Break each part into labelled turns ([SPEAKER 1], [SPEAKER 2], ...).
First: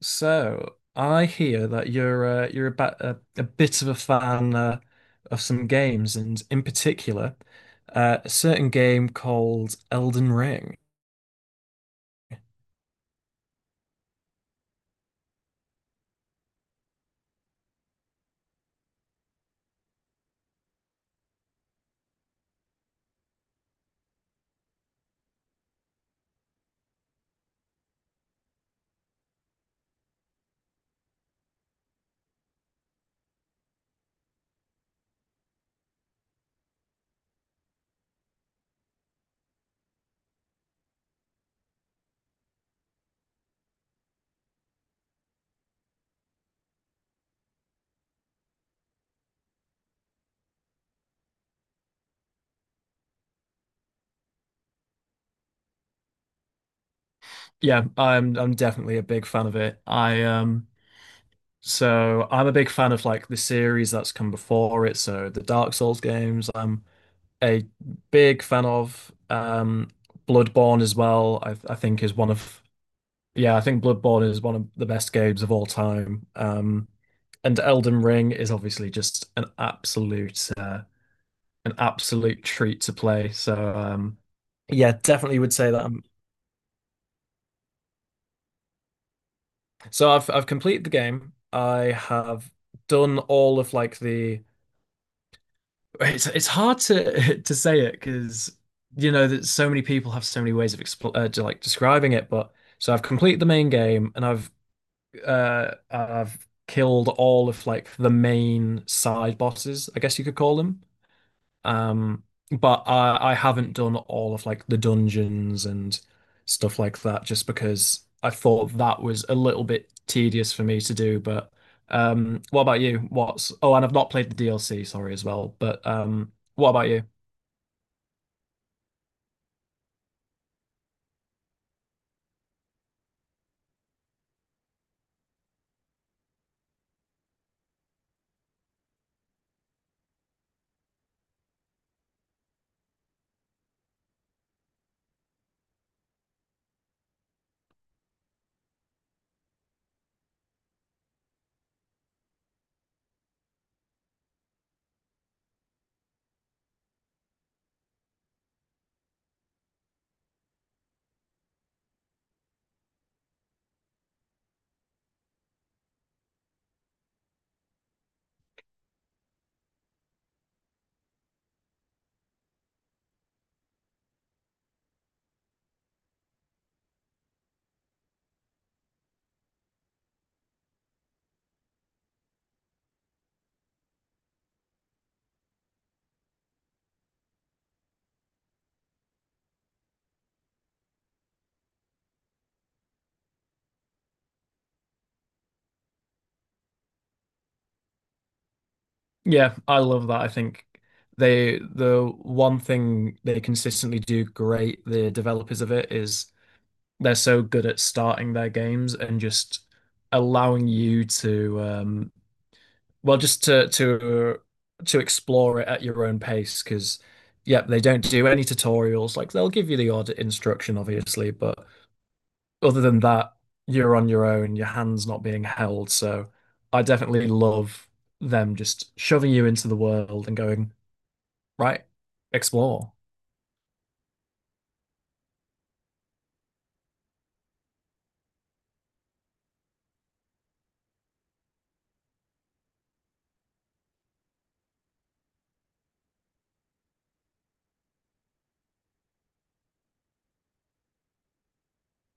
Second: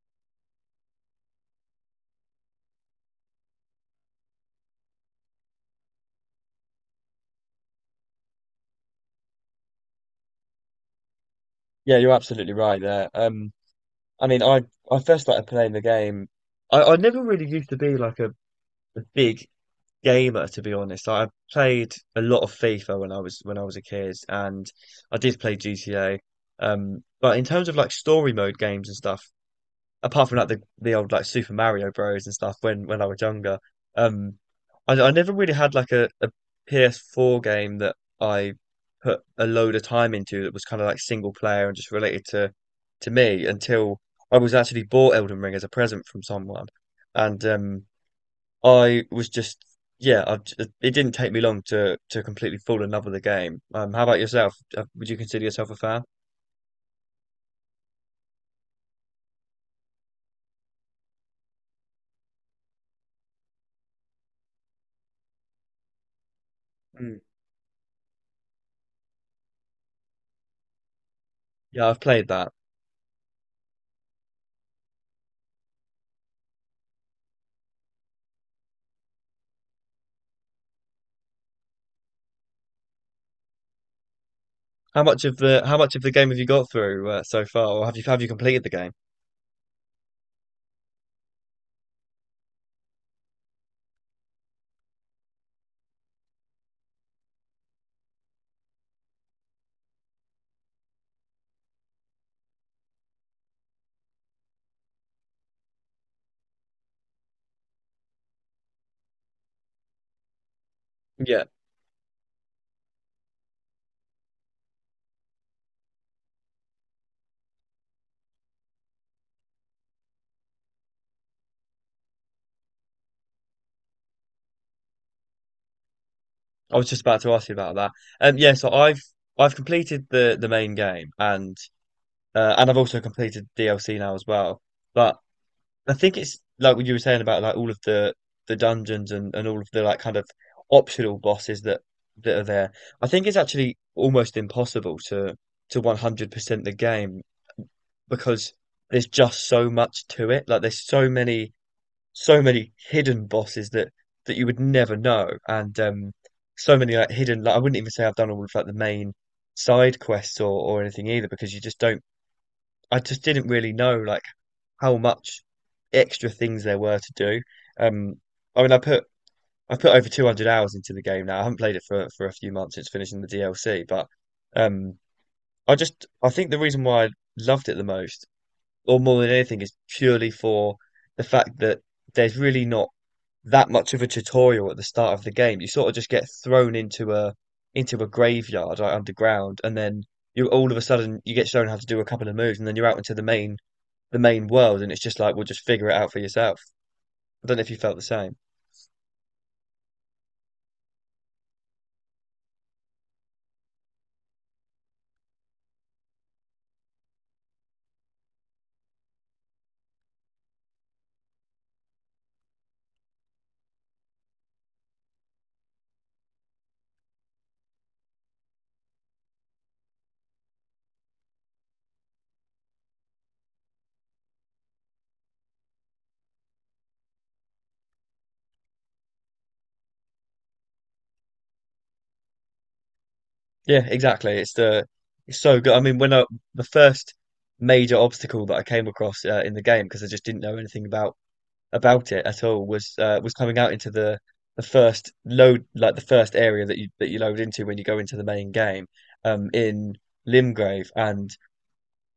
[SPEAKER 1] So I hear that you're about a bit of a fan of some games, and in particular, a certain game called Elden Ring.
[SPEAKER 2] Yeah, you're absolutely right there. I mean, I first started playing the game. I never really used to be like a big gamer, to be honest. I played a lot of FIFA when I was a kid, and I did play GTA. But in terms of like story mode games and stuff, apart from like the old like Super Mario Bros and stuff when I was younger. Um, I never really had like PS4 game that I put a load of time into that was kind of like single player and just related to me until I was actually bought Elden Ring as a present from someone, and I was just yeah, it didn't take me long to completely fall in love with the game. How about yourself? Would you consider yourself a fan?
[SPEAKER 1] Yeah, I'm definitely a big fan of it. I so I'm a big fan of like the series that's come before it. So the Dark Souls games, I'm
[SPEAKER 2] Mm.
[SPEAKER 1] a big fan of Bloodborne as well. I
[SPEAKER 2] Yeah, I've
[SPEAKER 1] think is
[SPEAKER 2] played
[SPEAKER 1] one
[SPEAKER 2] that.
[SPEAKER 1] of yeah, I think Bloodborne is one of the best games of all time. And Elden Ring is obviously just an absolute treat to play. So yeah, definitely would say
[SPEAKER 2] How
[SPEAKER 1] that.
[SPEAKER 2] much of the game have you got through so far, or have you completed the game?
[SPEAKER 1] So I've completed the game. I have done all of like the. It's hard to to say it because you know that so many people have so many ways of expl to, like describing it. But so I've completed the main game and I've killed all of like the main side bosses, I guess you could call them.
[SPEAKER 2] Yeah,
[SPEAKER 1] Um, but I haven't done all of like the dungeons and stuff like that just because I thought that was a little bit tedious for me to do. But what about you? What's oh, and I've not played the DLC, sorry as well. But what
[SPEAKER 2] I was
[SPEAKER 1] about
[SPEAKER 2] just
[SPEAKER 1] you?
[SPEAKER 2] about to ask you about that. Yeah, so I've completed the main game, and I've also completed DLC now as well. But I think it's like what you were saying about like all of the dungeons and all of the like kind of optional bosses that that are there. I think it's actually almost impossible to 100% the game because there's just so much to it. Like there's so many so many hidden bosses that that you would never know, and so many like hidden. Like I wouldn't even say I've done all of like the main side quests or anything either, because you just don't. I just didn't really know like how much extra things there were to do. Um, I mean, I put over 200 hours into the game now. I haven't played it for a few months since finishing the DLC, but um, I just I think the reason why I loved it the most, or more than anything, is purely for the fact that there's really not that much of a tutorial at the start of the game. You sort of just get thrown into a graveyard like underground, and then you all of a sudden you get shown how to do a couple of moves, and then you're out into the main world, and it's just like, well, just figure it out for yourself. I don't know if you felt the same.
[SPEAKER 1] Yeah, I love that. I think the one thing they consistently do great, the developers of it, is they're so good at starting their games and just allowing you to well just to explore it at your own pace because yeah, they don't do any tutorials, like they'll give you the odd instruction obviously, but other than that, you're on your own, your hands not being held. So I definitely love them just shoving you into the world and going right, explore.
[SPEAKER 2] Yeah, exactly. It's so good. I mean, when I the first major obstacle that I came across in the game because I just didn't know anything about it at all was coming out into the first load like the first area that you load into when you go into the main game in Limgrave, and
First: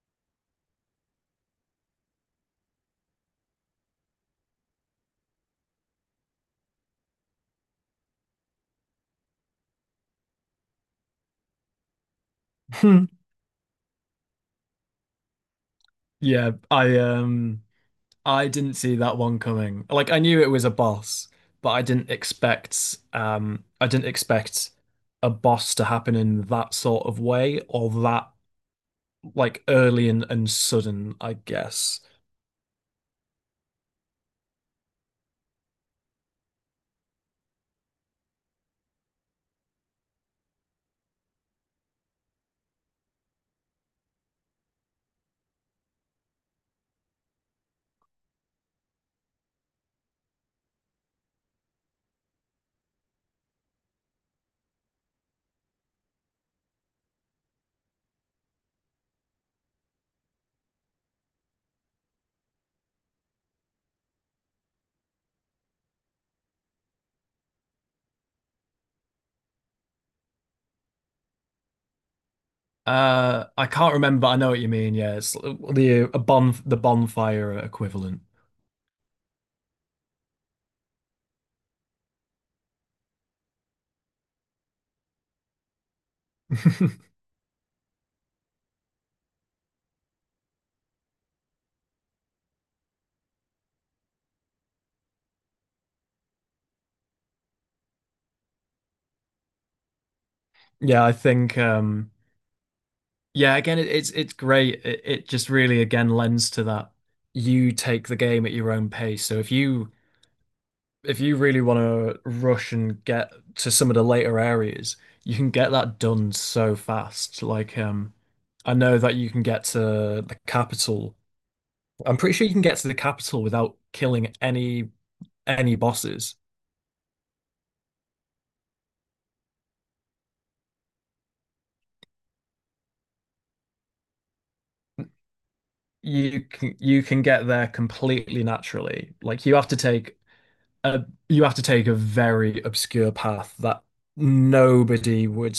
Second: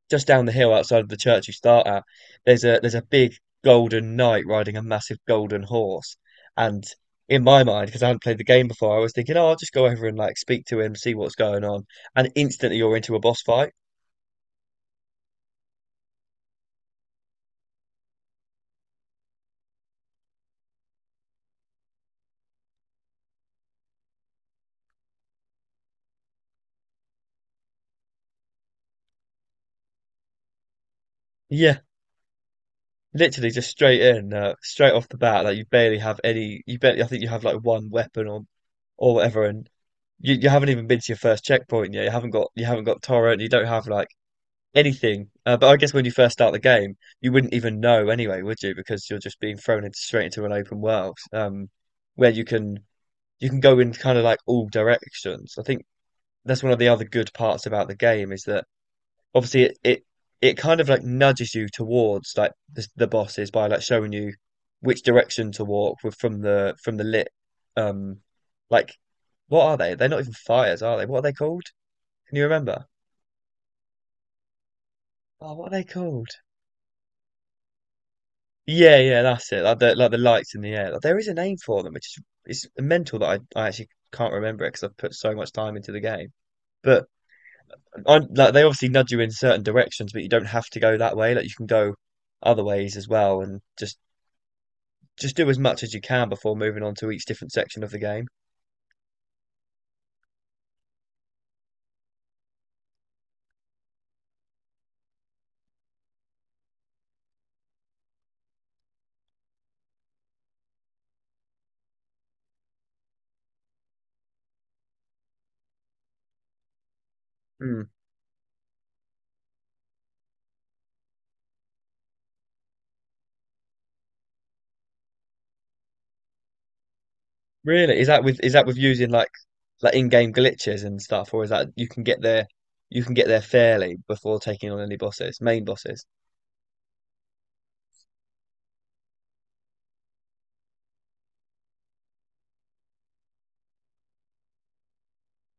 [SPEAKER 2] just down the hill outside of the church you start at, there's a big golden knight riding a massive golden horse. And in my mind, because I hadn't played the game before, I was thinking, oh, I'll just go over and like speak to him, see what's going on, and instantly you're into a boss fight.
[SPEAKER 1] Yeah, I didn't see that one coming. Like I knew it was a boss, but I didn't expect a boss to happen in that sort of way or that like early and sudden, I
[SPEAKER 2] Yeah,
[SPEAKER 1] guess.
[SPEAKER 2] literally just straight in, straight off the bat. Like you barely have any. You barely. I think you have like one weapon or whatever, and you haven't even been to your first checkpoint yet. You haven't got torrent. You don't have like anything. But I guess when you first start the game, you wouldn't even know anyway, would you? Because you're just being thrown into straight into an open world, where you can go in kind of like all directions. I think that's one of the other good parts about the game is that obviously it kind of like nudges you towards like the bosses by like showing you which direction to walk with from the lit um like, what are they? They're not even fires, are they? What are they called? Can you remember?
[SPEAKER 1] I can't remember. I know what you mean. Yeah, it's
[SPEAKER 2] Oh, what are they
[SPEAKER 1] the a
[SPEAKER 2] called?
[SPEAKER 1] bon the bonfire equivalent.
[SPEAKER 2] Yeah, yeah, that's it. Like the lights in the air. Like, there is a name for them, which is it's mental that I actually can't remember it because I've put so much time into the game. But I, like, they obviously nudge you in certain directions, but you don't have to go that way. Like you can go other ways as well, and just do as much as you can before moving on to each different section of the game.
[SPEAKER 1] Yeah, I think yeah, again it's great. It just really again lends to that you take the game at your own pace. So if you really want to rush and get to some of the later areas, you can get that done so fast. Like,
[SPEAKER 2] Hmm.
[SPEAKER 1] I know that you can get to the capital. I'm pretty sure you can get to the capital without killing any bosses.
[SPEAKER 2] Really? Is that with using like in-game glitches and stuff, or is that you can get there, you can get there fairly, before taking on any bosses, main bosses?
[SPEAKER 1] You can get there completely naturally. Like you have to take a you have to take a very obscure path that nobody would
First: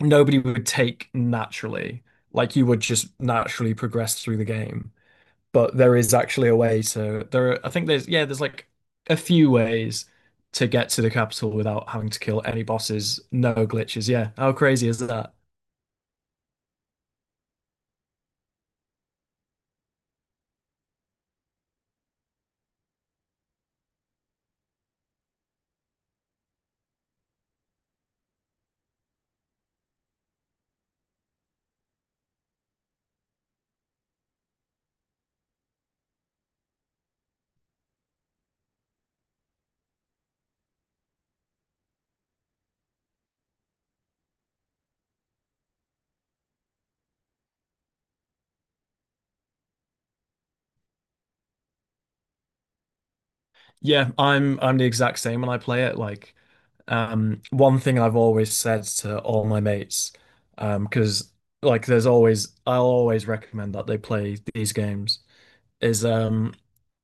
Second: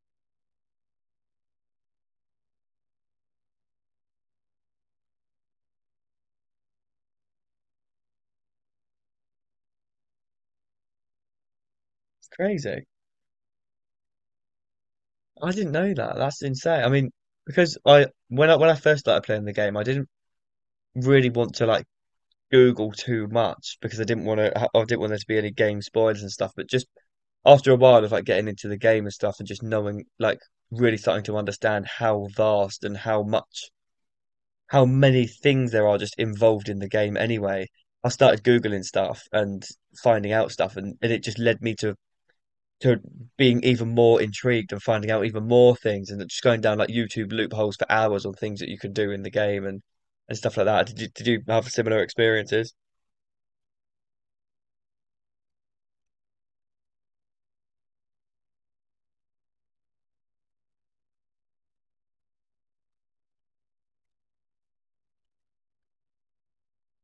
[SPEAKER 1] nobody would take naturally. Like you would just naturally progress through the game. But there is actually a way to there are, I think there's yeah there's like a few ways to get to the capital without having to
[SPEAKER 2] It's
[SPEAKER 1] kill any
[SPEAKER 2] crazy.
[SPEAKER 1] bosses, no glitches. Yeah, how crazy is that?
[SPEAKER 2] I didn't know that. That's insane. I mean, because I when I when I first started playing the game, I didn't really want to like Google too much because I didn't want to. I didn't want there to be any game spoilers and stuff. But just after a while of like getting into the game and stuff, and just knowing, like, really starting to understand how vast and how many things there are just involved in the game. Anyway, I started googling stuff and finding out stuff, and it just led me to being even more intrigued and finding out even more things, and just going down like YouTube loopholes for hours on things that you could do in the game and stuff like that. Did you have similar experiences?
[SPEAKER 1] Yeah, I'm the exact same when I play it. Like, one thing I've always said to all my mates, because like there's always I'll always recommend that they play these games is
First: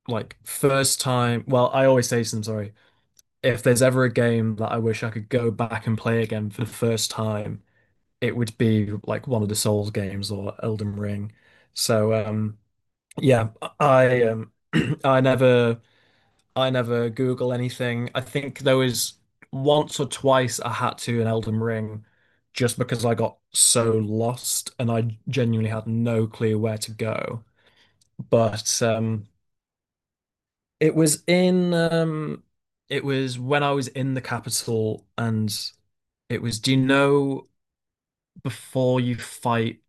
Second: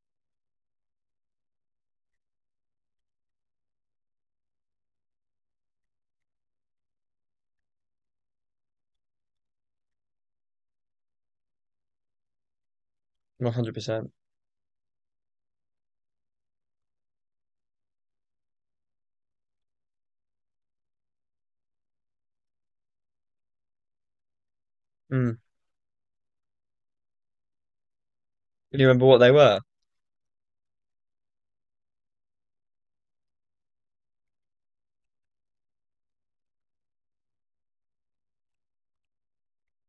[SPEAKER 1] like first time, well I always say to them, sorry, if there's ever a game that I wish I could go back and play again for the first time, it would be like one of the Souls games or Elden Ring. So yeah,
[SPEAKER 2] 100%.
[SPEAKER 1] I I never I never Google anything. I think there was once or twice I had to in Elden Ring just because I got so lost and I
[SPEAKER 2] Mm.
[SPEAKER 1] genuinely had no clue where to go.
[SPEAKER 2] Do
[SPEAKER 1] But
[SPEAKER 2] you remember what they were?
[SPEAKER 1] it was in it was when I was in the capital and it was, do you know, before you fight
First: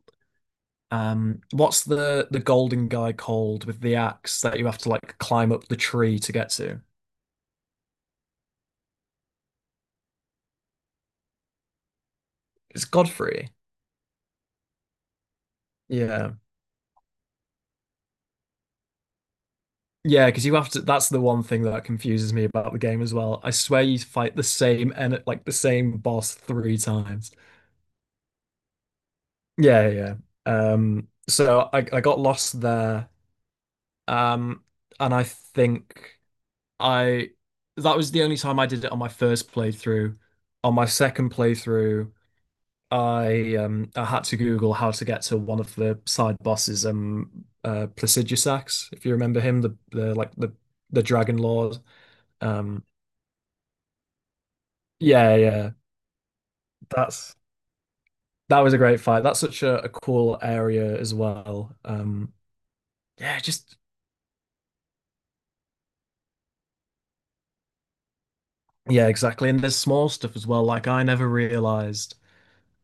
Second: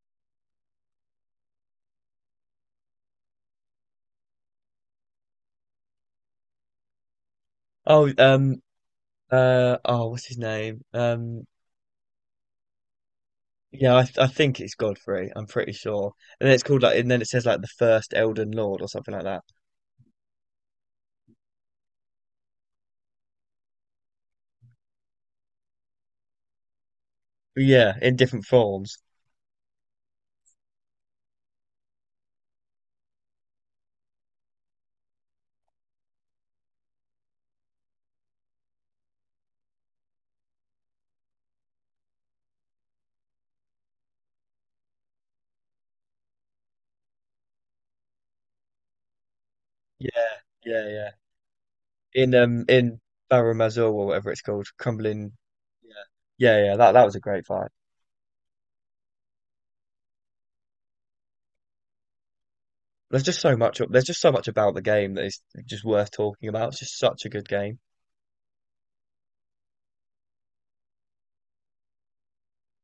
[SPEAKER 1] What's the golden guy called with the axe that you have to like climb up the tree to get to?
[SPEAKER 2] Oh, oh, what's his name?
[SPEAKER 1] It's Godfrey.
[SPEAKER 2] Yeah, I think it's Godfrey. I'm pretty sure.
[SPEAKER 1] Yeah.
[SPEAKER 2] And then it's called like, and then it says like the first Elden Lord or something like that.
[SPEAKER 1] Yeah, because you have to. That's the one thing that confuses me about the game as well. I swear you fight the same and like the same boss three times.
[SPEAKER 2] But yeah, in different forms.
[SPEAKER 1] Yeah, yeah. So I got lost there. Um, and I think I that was the only time I did it on my first playthrough. On my second playthrough, I had to Google how to get to one of the side bosses, Placidusax, if you remember him, the like
[SPEAKER 2] Yeah, yeah,
[SPEAKER 1] the
[SPEAKER 2] yeah.
[SPEAKER 1] Dragon Lord. Um
[SPEAKER 2] In Barrow Mazor or whatever it's called, Crumbling.
[SPEAKER 1] yeah, yeah.
[SPEAKER 2] Yeah, yeah, yeah. That was a
[SPEAKER 1] That's
[SPEAKER 2] great fight.
[SPEAKER 1] that was a great fight. That's such a cool area as well.
[SPEAKER 2] There's
[SPEAKER 1] Yeah,
[SPEAKER 2] just so
[SPEAKER 1] just
[SPEAKER 2] much. There's just so much about the game that is just worth talking about. It's just such a good game.
[SPEAKER 1] yeah, exactly. And there's small stuff as well. Like I never realized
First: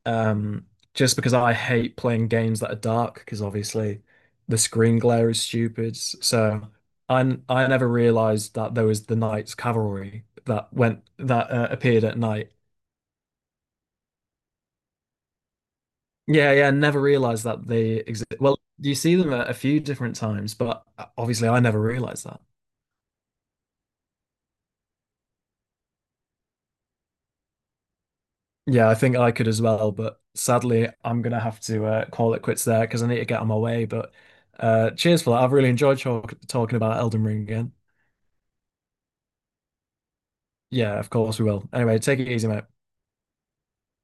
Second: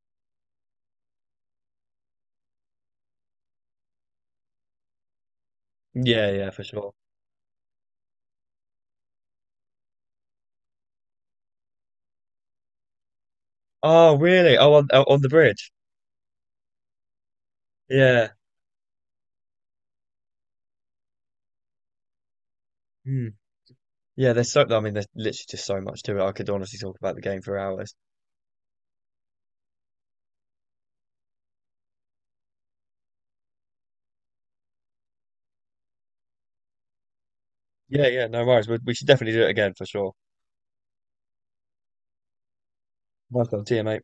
[SPEAKER 1] Um, just because I hate playing games that are dark, because obviously the screen glare is stupid.
[SPEAKER 2] Yeah, yeah, for
[SPEAKER 1] So
[SPEAKER 2] sure.
[SPEAKER 1] I never realized that there was the Knights Cavalry that went that appeared at night.
[SPEAKER 2] Oh, really? Oh, on, oh, on the bridge.
[SPEAKER 1] Yeah, yeah, never realized that they
[SPEAKER 2] Yeah.
[SPEAKER 1] exist. Well, you see them at a few different times, but obviously I never realized that.
[SPEAKER 2] Hmm. Yeah, there's so, I mean, there's literally just so much to it. I could honestly talk about the game for hours.
[SPEAKER 1] Yeah, I think I could as well, but sadly I'm gonna have to call it quits there because I need to get on my way. But cheers for that. I've really enjoyed talking about Elden Ring again.
[SPEAKER 2] Yeah, yeah, no worries. We should definitely do it again for sure.
[SPEAKER 1] Yeah, of course we will. Anyway, take it easy, mate.
[SPEAKER 2] Welcome. See you, mate.